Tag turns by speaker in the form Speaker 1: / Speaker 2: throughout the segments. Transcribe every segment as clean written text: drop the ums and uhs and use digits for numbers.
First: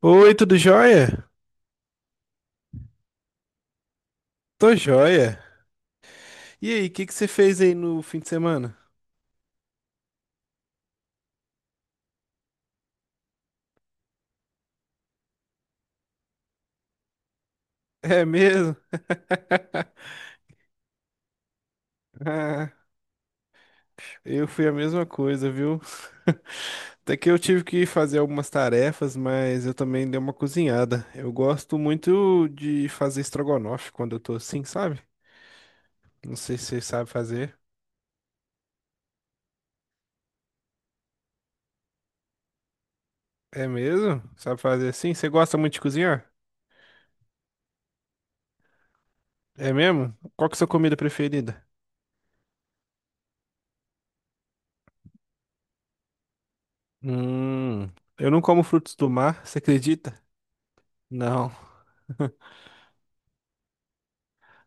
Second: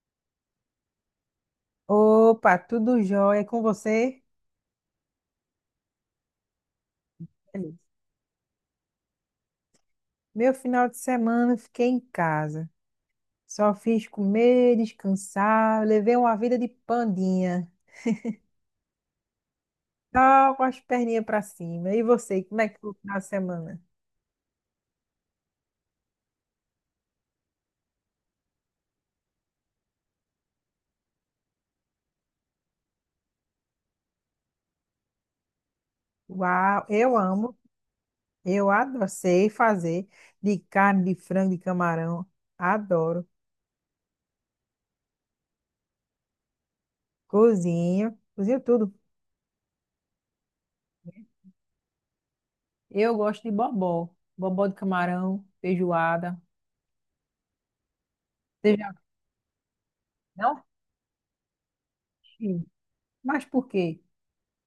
Speaker 1: Oi, tudo jóia?
Speaker 2: Opa, tudo jóia com você?
Speaker 1: Tô jóia. E aí, o que que você fez aí
Speaker 2: Beleza.
Speaker 1: no fim de semana?
Speaker 2: Meu final de semana eu fiquei em casa. Só fiz comer, descansar, levei uma vida de pandinha.
Speaker 1: É mesmo?
Speaker 2: Só com as perninhas pra cima. E você, como é
Speaker 1: Ah,
Speaker 2: que foi o final de semana?
Speaker 1: eu fui a mesma coisa, viu? Até que eu tive que fazer algumas tarefas, mas eu também dei uma cozinhada. Eu gosto muito de fazer estrogonofe quando eu tô assim, sabe? Não sei se você
Speaker 2: Uau,
Speaker 1: sabe
Speaker 2: eu
Speaker 1: fazer.
Speaker 2: amo. Eu adoro, sei fazer de carne, de frango, de camarão. Adoro.
Speaker 1: É mesmo? Sabe fazer assim? Você gosta muito de cozinhar?
Speaker 2: Cozinho, cozinho tudo.
Speaker 1: É mesmo? Qual que é a sua comida preferida?
Speaker 2: Eu gosto de bobó. Bobó de camarão, feijoada.
Speaker 1: Hum, eu não como
Speaker 2: Você já...
Speaker 1: frutos do mar, você acredita?
Speaker 2: Não?
Speaker 1: Não.
Speaker 2: Sim. Mas por quê?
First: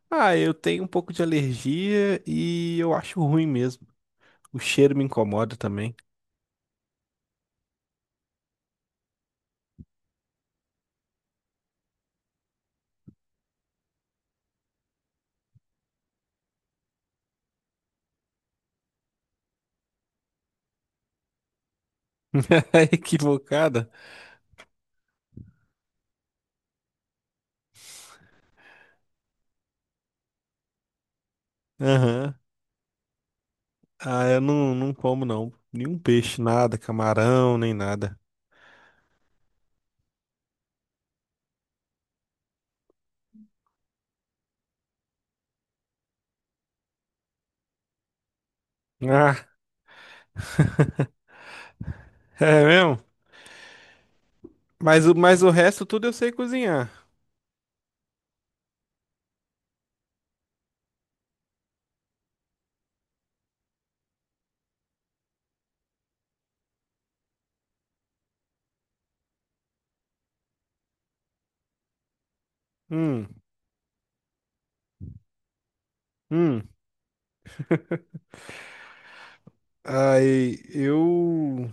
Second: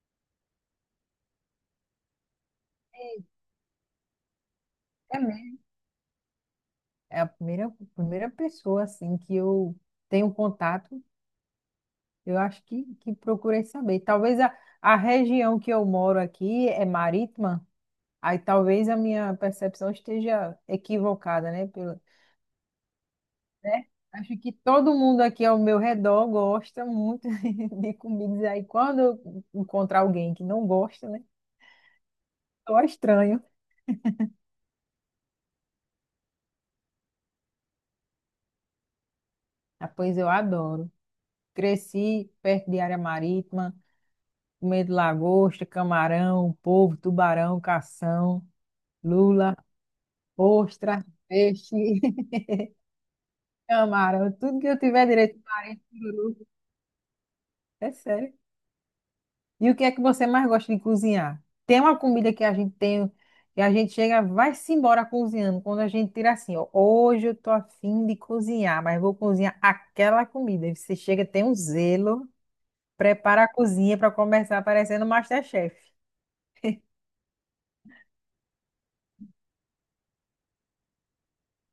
Speaker 1: Ah, eu tenho um pouco de alergia e eu acho ruim mesmo. O cheiro me
Speaker 2: É
Speaker 1: incomoda
Speaker 2: mesmo?
Speaker 1: também.
Speaker 2: É a primeira pessoa assim que eu tenho contato, eu acho que procurei saber. Talvez a região que eu moro aqui é marítima, aí talvez a minha percepção esteja equivocada, né? Pelo, né?
Speaker 1: Equivocada?
Speaker 2: Acho que todo mundo aqui ao meu redor gosta muito de comidas. Aí quando eu encontrar alguém que não gosta, né?
Speaker 1: Aham.
Speaker 2: Só estranho.
Speaker 1: Ah, eu não como não. Nenhum peixe, nada, camarão, nem nada.
Speaker 2: Ah, pois eu adoro. Cresci perto de área marítima. Comendo lagosta, camarão, polvo, tubarão, cação,
Speaker 1: Ah,
Speaker 2: lula, ostra, peixe,
Speaker 1: é mesmo?
Speaker 2: camarão, tudo que eu
Speaker 1: Mas,
Speaker 2: tiver direito,
Speaker 1: o
Speaker 2: parente,
Speaker 1: resto tudo eu sei
Speaker 2: sururu.
Speaker 1: cozinhar.
Speaker 2: É sério. E o que é que você mais gosta de cozinhar? Tem uma comida que a gente tem, que a gente chega, vai-se embora cozinhando, quando a gente tira assim, ó, hoje eu tô afim de cozinhar, mas vou cozinhar aquela comida. E você chega, tem um zelo,
Speaker 1: Hum,
Speaker 2: prepara a cozinha para começar parecendo MasterChef.
Speaker 1: hum. Aí, eu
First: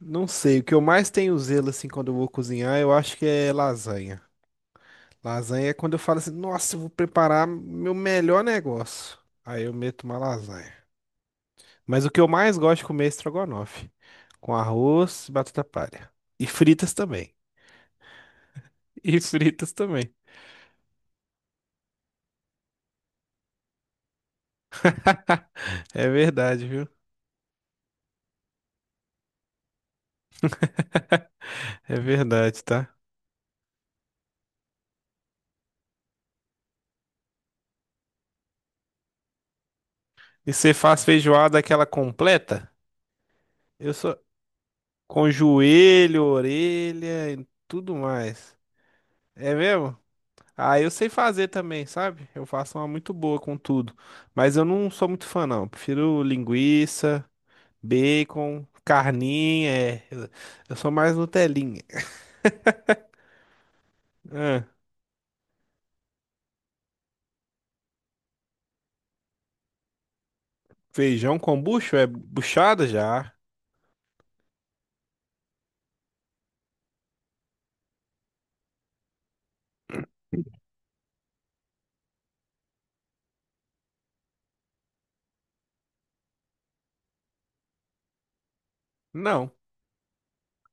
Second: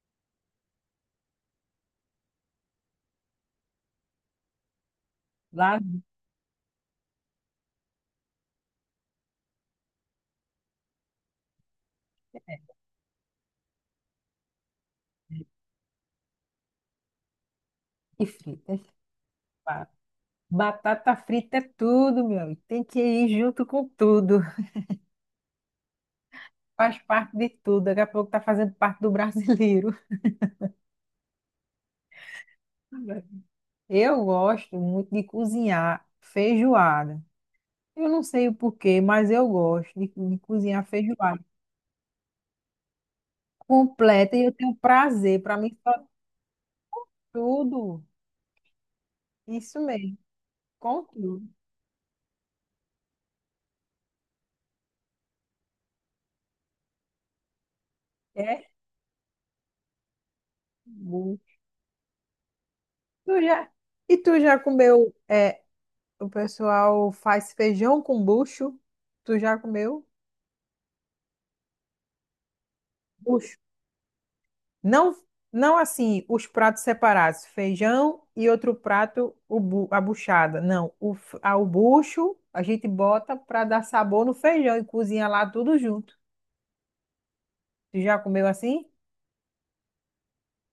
Speaker 1: não sei. O que eu mais tenho zelo assim quando eu vou cozinhar, eu acho que é lasanha. Lasanha é
Speaker 2: Lá
Speaker 1: quando eu falo assim, nossa, eu vou preparar meu melhor negócio. Aí eu meto uma lasanha. Mas o que eu mais gosto de comer é estrogonofe, com arroz e batata palha. E fritas também.
Speaker 2: e fritas.
Speaker 1: E fritas também.
Speaker 2: Batata frita é tudo, meu amigo. Tem que ir junto com tudo.
Speaker 1: É verdade, viu?
Speaker 2: Faz parte de tudo. Daqui a pouco tá fazendo parte do brasileiro.
Speaker 1: É verdade, tá?
Speaker 2: Eu gosto muito de cozinhar feijoada. Eu não sei o porquê, mas eu gosto de
Speaker 1: E você
Speaker 2: cozinhar
Speaker 1: faz
Speaker 2: feijoada
Speaker 1: feijoada aquela completa? Eu sou
Speaker 2: completa e eu tenho
Speaker 1: com
Speaker 2: prazer. Para mim, tá
Speaker 1: joelho, orelha e tudo
Speaker 2: tudo.
Speaker 1: mais. É
Speaker 2: Isso
Speaker 1: mesmo?
Speaker 2: mesmo,
Speaker 1: Ah, eu
Speaker 2: com
Speaker 1: sei fazer
Speaker 2: tudo.
Speaker 1: também, sabe? Eu faço uma muito boa com tudo. Mas eu não sou muito fã, não. Eu prefiro linguiça, bacon,
Speaker 2: É
Speaker 1: carninha. É. Eu sou mais
Speaker 2: bom.
Speaker 1: Nutelinha.
Speaker 2: Tu já... E tu já
Speaker 1: Ah,
Speaker 2: comeu? É, o pessoal faz feijão com bucho? Tu já comeu?
Speaker 1: feijão com bucho? É buchada já?
Speaker 2: Bucho. Não, não assim, os pratos separados, feijão e outro prato, a buchada. Não, o bucho a gente bota para dar sabor no feijão e cozinha lá tudo junto. Tu já comeu assim?
Speaker 1: Não.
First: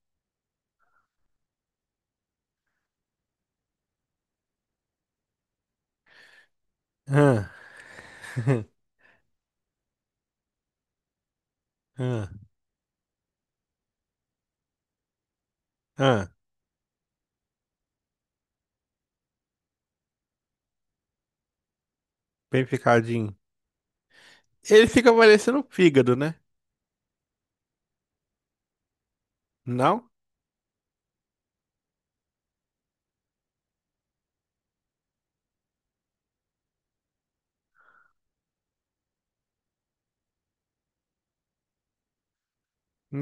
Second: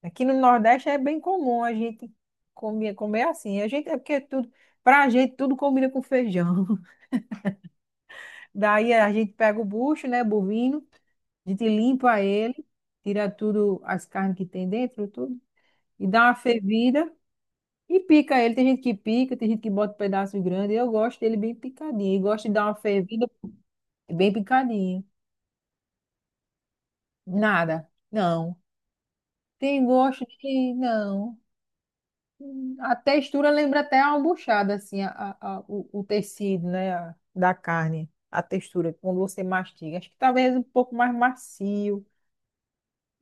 Speaker 2: Aqui no Nordeste é bem comum a gente comer assim. A gente é porque tudo, pra gente tudo combina com feijão.
Speaker 1: Ah,
Speaker 2: Daí a gente pega o bucho, né, bovino, a gente limpa
Speaker 1: ah,
Speaker 2: ele, tira tudo as carnes que tem dentro, tudo e dá
Speaker 1: ah,
Speaker 2: uma fervida. E pica ele, tem gente que pica, tem gente que bota pedaço grande. Eu gosto dele bem picadinho. Eu gosto de
Speaker 1: bem
Speaker 2: dar uma fervida
Speaker 1: picadinho.
Speaker 2: bem
Speaker 1: Ele
Speaker 2: picadinho.
Speaker 1: fica parecendo fígado, né?
Speaker 2: Nada. Não. Tem
Speaker 1: Não?
Speaker 2: gosto de. Não. A textura lembra até a albuchada, assim, o tecido, né? a- da carne. A textura, quando você mastiga. Acho que talvez um pouco mais macio.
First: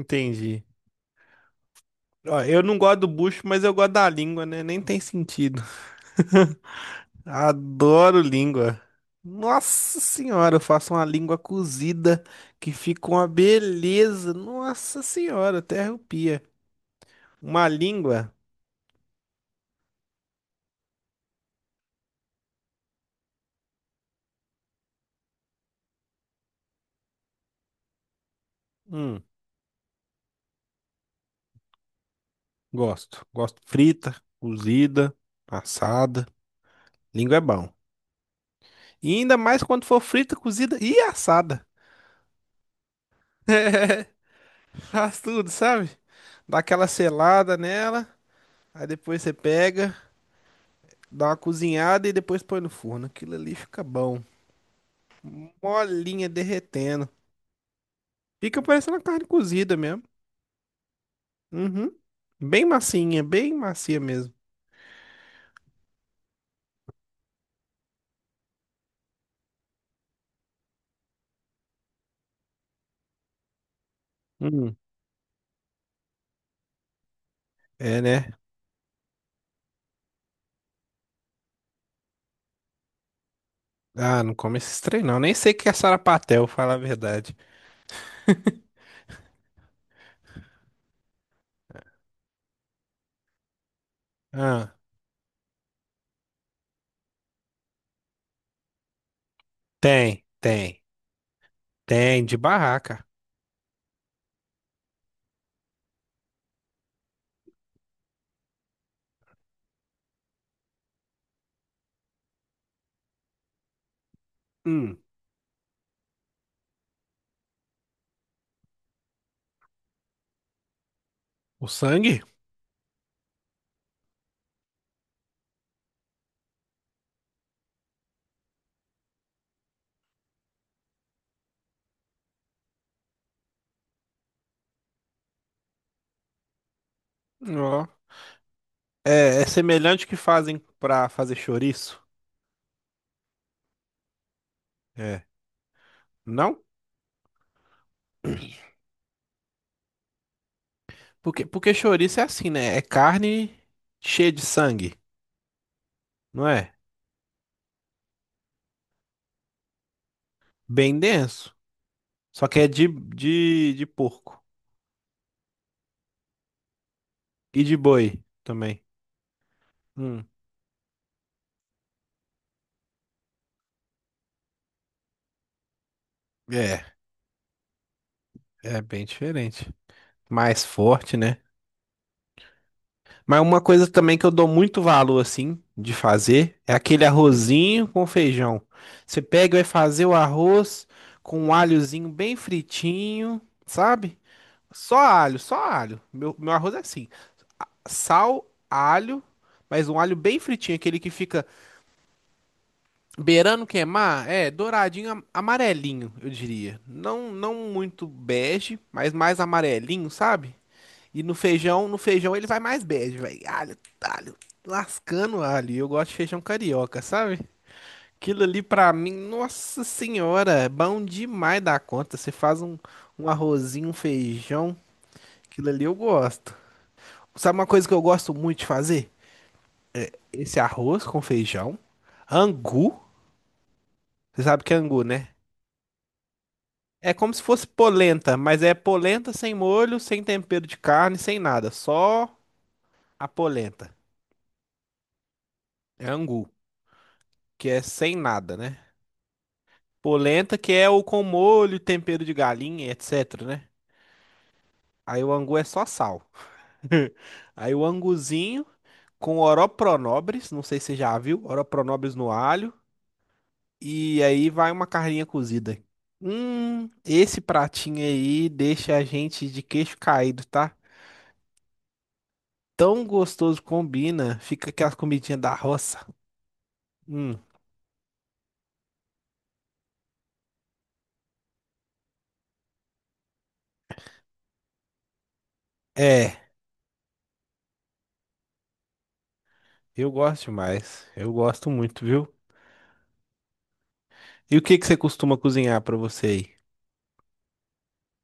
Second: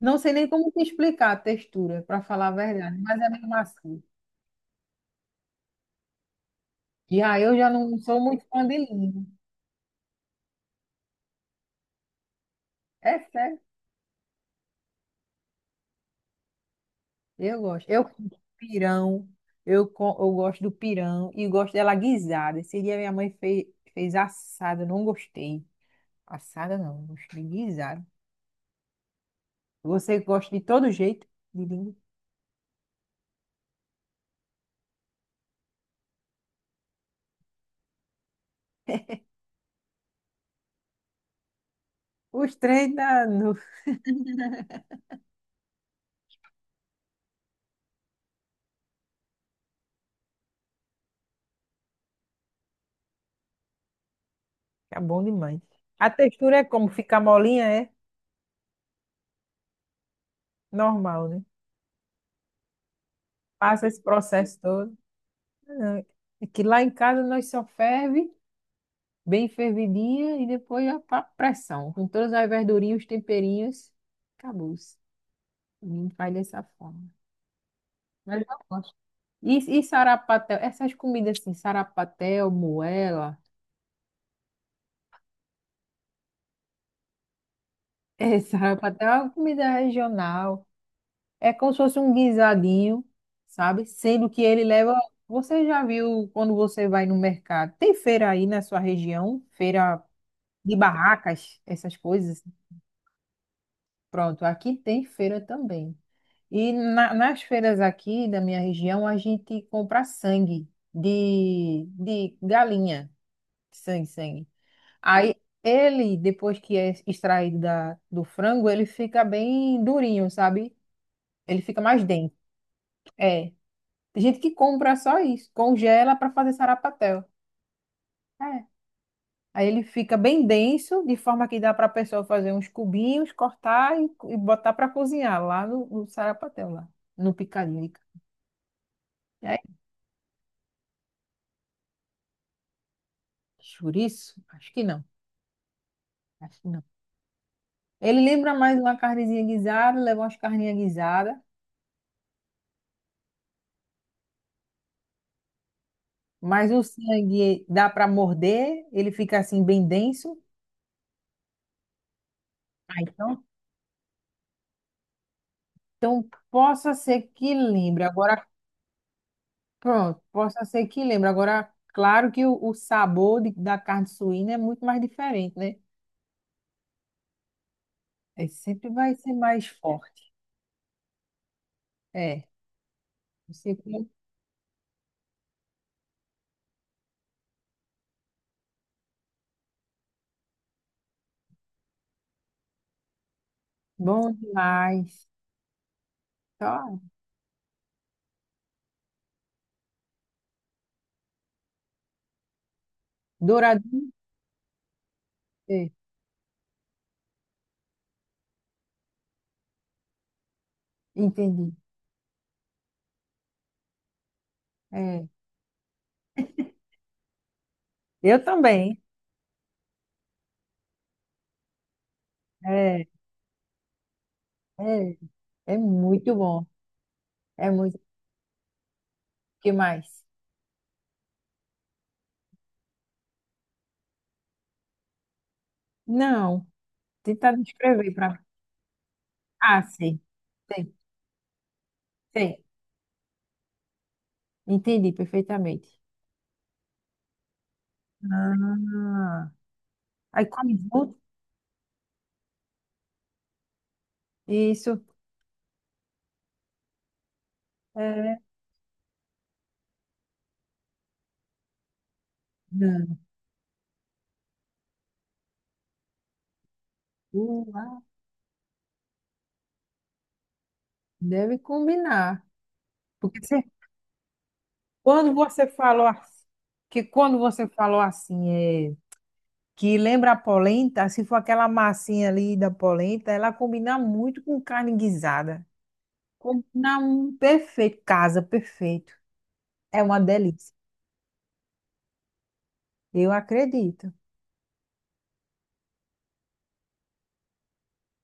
Speaker 2: Não sei nem como te explicar a textura, para
Speaker 1: Ó,
Speaker 2: falar a
Speaker 1: eu não
Speaker 2: verdade,
Speaker 1: gosto do
Speaker 2: mas é bem
Speaker 1: bucho, mas eu gosto
Speaker 2: macio.
Speaker 1: da língua, né? Nem tem sentido.
Speaker 2: Já eu já não sou
Speaker 1: Adoro
Speaker 2: muito fã de
Speaker 1: língua.
Speaker 2: língua.
Speaker 1: Nossa senhora, eu faço uma língua cozida que fica
Speaker 2: É
Speaker 1: uma
Speaker 2: sério.
Speaker 1: beleza. Nossa senhora, até arrepia.
Speaker 2: Eu
Speaker 1: Uma
Speaker 2: gosto. Eu como
Speaker 1: língua,
Speaker 2: pirão. Eu gosto do pirão e gosto dela guisada. Esse dia minha mãe fez, fez assada, eu não gostei. Assada não, gostei guisada.
Speaker 1: hum,
Speaker 2: Você gosta de todo jeito de língua?
Speaker 1: gosto. Gosto frita, cozida, assada. Língua é bom. E ainda mais quando for frita, cozida e assada.
Speaker 2: Os três da no...
Speaker 1: Faz tudo, sabe? Dá aquela selada nela, aí depois você pega, dá uma cozinhada e depois põe no forno. Aquilo ali fica bom.
Speaker 2: Fica bom demais. A
Speaker 1: Molinha
Speaker 2: textura é como
Speaker 1: derretendo.
Speaker 2: fica molinha, é
Speaker 1: Fica parecendo uma carne cozida mesmo.
Speaker 2: normal, né?
Speaker 1: Uhum. Bem massinha, bem
Speaker 2: Passa
Speaker 1: macia
Speaker 2: esse
Speaker 1: mesmo.
Speaker 2: processo todo. Ah, é que lá em casa nós só ferve bem fervidinha e depois a pressão. Com todas as verdurinhas, os temperinhos, acabou.
Speaker 1: Hum.
Speaker 2: Faz dessa forma.
Speaker 1: É, né?
Speaker 2: Mas eu gosto. E sarapatel? Essas comidas assim, sarapatel, moela.
Speaker 1: Ah, não come esse trem não. Nem sei o que é sarapatel, fala a verdade.
Speaker 2: É, sarapatel é uma comida regional. É como se fosse um guisadinho, sabe? Sendo que ele
Speaker 1: Ah,
Speaker 2: leva. Você já viu quando você vai no mercado? Tem feira aí na sua região? Feira
Speaker 1: tem,
Speaker 2: de
Speaker 1: tem,
Speaker 2: barracas, essas
Speaker 1: tem, de
Speaker 2: coisas.
Speaker 1: barraca.
Speaker 2: Pronto, aqui tem feira também. E nas feiras aqui da minha região, a gente compra sangue de galinha. Sim, sim.
Speaker 1: Hum.
Speaker 2: Aí ele, depois que é extraído da, do frango, ele fica bem durinho, sabe? Ele
Speaker 1: O
Speaker 2: fica mais
Speaker 1: sangue?
Speaker 2: denso. É. Tem gente que compra só isso, congela para fazer sarapatel. É. Aí ele fica bem denso, de forma que dá para a pessoa fazer uns cubinhos, cortar e botar para cozinhar lá no sarapatel, lá no
Speaker 1: Ó.
Speaker 2: picadinho.
Speaker 1: É, é
Speaker 2: É,
Speaker 1: semelhante ao que fazem pra fazer chouriço?
Speaker 2: chouriço? Acho que não.
Speaker 1: É.
Speaker 2: Acho
Speaker 1: Não?
Speaker 2: que não. Ele lembra mais uma carnezinha guisada, leva umas carninhas guisadas.
Speaker 1: Porque chouriço é assim, né? É carne cheia de sangue, não
Speaker 2: Mas
Speaker 1: é?
Speaker 2: o sangue dá para morder, ele fica assim bem denso.
Speaker 1: Bem denso. Só que é de,
Speaker 2: Ah, então,
Speaker 1: de, de porco.
Speaker 2: então possa ser que
Speaker 1: E de
Speaker 2: lembre.
Speaker 1: boi
Speaker 2: Agora,
Speaker 1: também.
Speaker 2: pronto,
Speaker 1: Hum,
Speaker 2: possa ser que lembre. Agora, claro que o sabor da carne suína é muito mais diferente, né?
Speaker 1: é,
Speaker 2: É,
Speaker 1: é
Speaker 2: sempre
Speaker 1: bem
Speaker 2: vai ser mais
Speaker 1: diferente.
Speaker 2: forte.
Speaker 1: Mais forte, né?
Speaker 2: É,
Speaker 1: Mas uma
Speaker 2: você
Speaker 1: coisa
Speaker 2: come
Speaker 1: também que eu dou muito valor, assim, de fazer é aquele arrozinho com feijão. Você pega e vai fazer o arroz com um alhozinho bem fritinho, sabe?
Speaker 2: bom
Speaker 1: Só
Speaker 2: demais.
Speaker 1: alho, só alho. Meu arroz é
Speaker 2: Só
Speaker 1: assim: sal, alho, mas um alho bem fritinho, aquele que fica beirando
Speaker 2: douradinho.
Speaker 1: queimar, é douradinho,
Speaker 2: É,
Speaker 1: amarelinho, eu diria. Não, não muito bege, mas mais amarelinho, sabe? E no
Speaker 2: entendi.
Speaker 1: feijão, no feijão ele vai mais bege, velho. Alho, alho,
Speaker 2: É,
Speaker 1: lascando alho. Eu gosto de feijão carioca, sabe?
Speaker 2: eu
Speaker 1: Aquilo ali pra
Speaker 2: também.
Speaker 1: mim, nossa senhora, é bom demais da conta. Você faz um,
Speaker 2: É,
Speaker 1: um arrozinho, um feijão,
Speaker 2: é,
Speaker 1: aquilo
Speaker 2: é
Speaker 1: ali eu
Speaker 2: muito
Speaker 1: gosto.
Speaker 2: bom.
Speaker 1: Sabe uma
Speaker 2: É
Speaker 1: coisa que
Speaker 2: muito.
Speaker 1: eu
Speaker 2: O
Speaker 1: gosto muito de fazer?
Speaker 2: que mais?
Speaker 1: Esse arroz com feijão, angu. Você sabe que é angu, né?
Speaker 2: Não,
Speaker 1: É como se
Speaker 2: tentar
Speaker 1: fosse
Speaker 2: descrever
Speaker 1: polenta,
Speaker 2: para
Speaker 1: mas é polenta sem
Speaker 2: Ah,
Speaker 1: molho,
Speaker 2: sei,
Speaker 1: sem tempero de
Speaker 2: sei,
Speaker 1: carne, sem nada. Só
Speaker 2: sei.
Speaker 1: a polenta.
Speaker 2: Entendi perfeitamente.
Speaker 1: É angu, que é sem nada, né?
Speaker 2: Ah, aí
Speaker 1: Polenta que
Speaker 2: come
Speaker 1: é o
Speaker 2: junto?
Speaker 1: com molho, tempero de galinha, etc, né?
Speaker 2: Isso.
Speaker 1: Aí o angu é só sal. Aí o
Speaker 2: É,
Speaker 1: anguzinho com oropronobres, não sei se você já viu, oropronobres no alho.
Speaker 2: não.
Speaker 1: E aí vai uma carninha cozida. Esse pratinho
Speaker 2: Uau,
Speaker 1: aí deixa a gente de queixo caído, tá?
Speaker 2: deve combinar.
Speaker 1: Tão
Speaker 2: Porque
Speaker 1: gostoso combina, fica aquela
Speaker 2: quando
Speaker 1: comidinhas da
Speaker 2: você
Speaker 1: roça.
Speaker 2: falou assim,
Speaker 1: Hum,
Speaker 2: quando você falou assim, é, que lembra a polenta, se for aquela massinha ali da polenta, ela combina muito com carne guisada.
Speaker 1: é,
Speaker 2: Combina um perfeito, casa perfeito. É
Speaker 1: eu
Speaker 2: uma
Speaker 1: gosto
Speaker 2: delícia.
Speaker 1: demais. Eu gosto muito, viu?
Speaker 2: Eu acredito.
Speaker 1: E o que que você costuma cozinhar pra você aí?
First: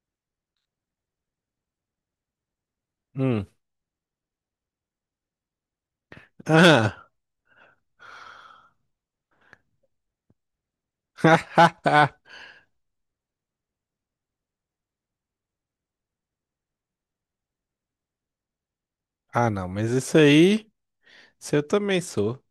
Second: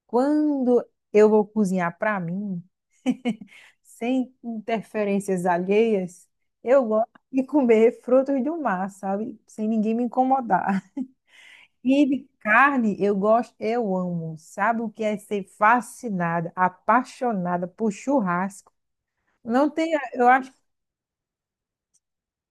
Speaker 2: Quando eu vou cozinhar para mim,
Speaker 1: Hum,
Speaker 2: sem interferências alheias, eu
Speaker 1: aham.
Speaker 2: gosto de comer frutos do mar, sabe? Sem ninguém me incomodar. E de carne, eu gosto, eu amo. Sabe o que é ser fascinada, apaixonada por churrasco?
Speaker 1: Ah, não,
Speaker 2: Não
Speaker 1: mas
Speaker 2: tem,
Speaker 1: isso
Speaker 2: eu acho,
Speaker 1: aí, isso eu também sou.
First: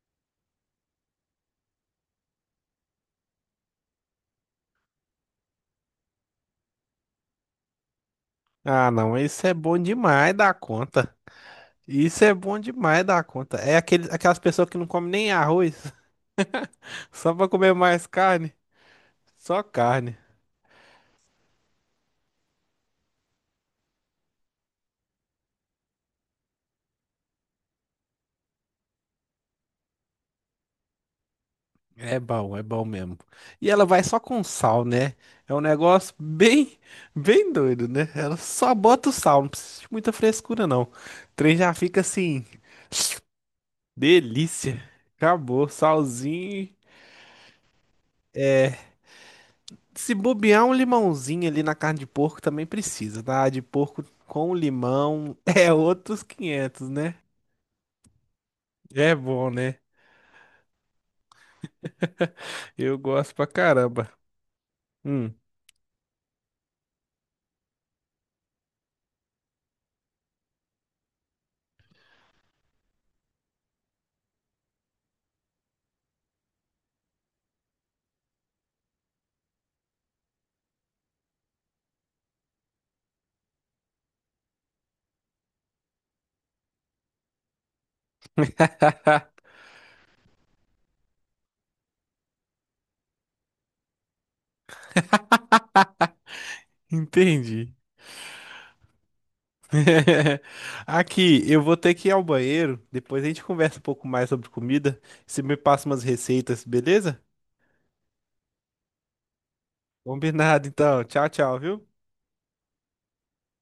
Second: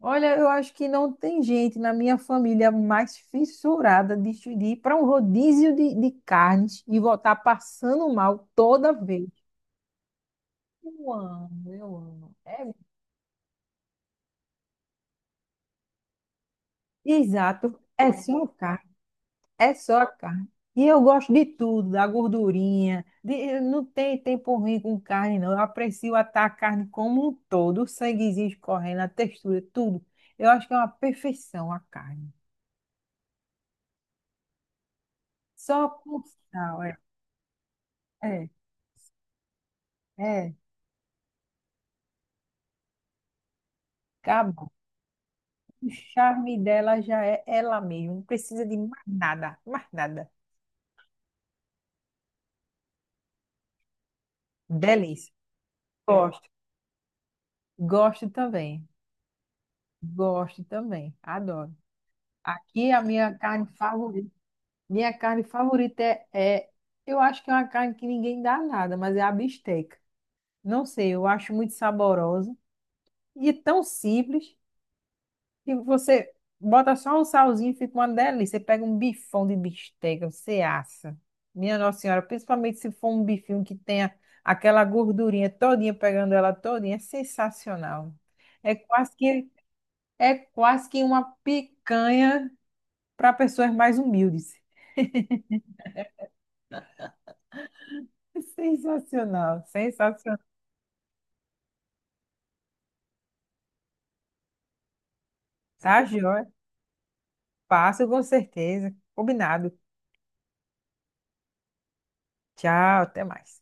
Speaker 2: olha, eu acho que não tem gente na minha família mais fissurada de ir para um rodízio de carnes e voltar passando mal
Speaker 1: Ah,
Speaker 2: toda
Speaker 1: não,
Speaker 2: vez.
Speaker 1: isso é bom demais da
Speaker 2: Eu
Speaker 1: conta.
Speaker 2: amo, eu
Speaker 1: Isso é
Speaker 2: amo.
Speaker 1: bom
Speaker 2: É,
Speaker 1: demais da conta. É aquele, aquelas pessoas que não comem nem arroz, só pra comer
Speaker 2: exato,
Speaker 1: mais
Speaker 2: é só a
Speaker 1: carne.
Speaker 2: carne,
Speaker 1: Só
Speaker 2: é só a
Speaker 1: carne.
Speaker 2: carne. E eu gosto de tudo, da gordurinha. Não tem tempo ruim com carne, não. Eu aprecio atar a carne como um todo, o sanguezinho escorrendo, a textura, tudo. Eu acho que é uma perfeição a carne.
Speaker 1: É bom mesmo. E ela vai só com sal, né? É um
Speaker 2: Só
Speaker 1: negócio
Speaker 2: com
Speaker 1: bem,
Speaker 2: sal, é.
Speaker 1: bem doido, né? Ela
Speaker 2: É,
Speaker 1: só bota o sal, não precisa de muita
Speaker 2: é.
Speaker 1: frescura, não. O trem já fica assim,
Speaker 2: Acabou.
Speaker 1: delícia. Acabou,
Speaker 2: O charme
Speaker 1: salzinho.
Speaker 2: dela já é ela mesma. Não precisa de
Speaker 1: É,
Speaker 2: mais nada, mais
Speaker 1: se
Speaker 2: nada.
Speaker 1: bobear um limãozinho ali na carne de porco também precisa, tá? A de porco com
Speaker 2: Delícia.
Speaker 1: limão é outros
Speaker 2: Gosto.
Speaker 1: 500, né?
Speaker 2: Gosto também.
Speaker 1: É bom, né?
Speaker 2: Gosto também. Adoro. Aqui
Speaker 1: Eu
Speaker 2: a
Speaker 1: gosto
Speaker 2: minha
Speaker 1: pra
Speaker 2: carne
Speaker 1: caramba.
Speaker 2: favorita, minha
Speaker 1: Hum,
Speaker 2: carne favorita é, eu acho que é uma carne que ninguém dá nada, mas é a bisteca. Não sei, eu acho muito saborosa e é tão simples que você bota só um salzinho e fica uma delícia. Você pega um bifão de bisteca, você assa. Minha Nossa Senhora, principalmente se for um bifinho que tenha aquela gordurinha todinha, pegando ela todinha, é sensacional. É quase que, é quase que uma picanha para pessoas mais humildes.
Speaker 1: entendi.
Speaker 2: Sensacional, sensacional.
Speaker 1: Aqui, eu vou ter que ir ao banheiro. Depois a gente conversa um pouco mais sobre comida. Você me passa umas
Speaker 2: Tá, joia?
Speaker 1: receitas, beleza?
Speaker 2: Passo com certeza. Combinado.
Speaker 1: Combinado, então. Tchau, tchau, viu?
Speaker 2: Tchau, até mais.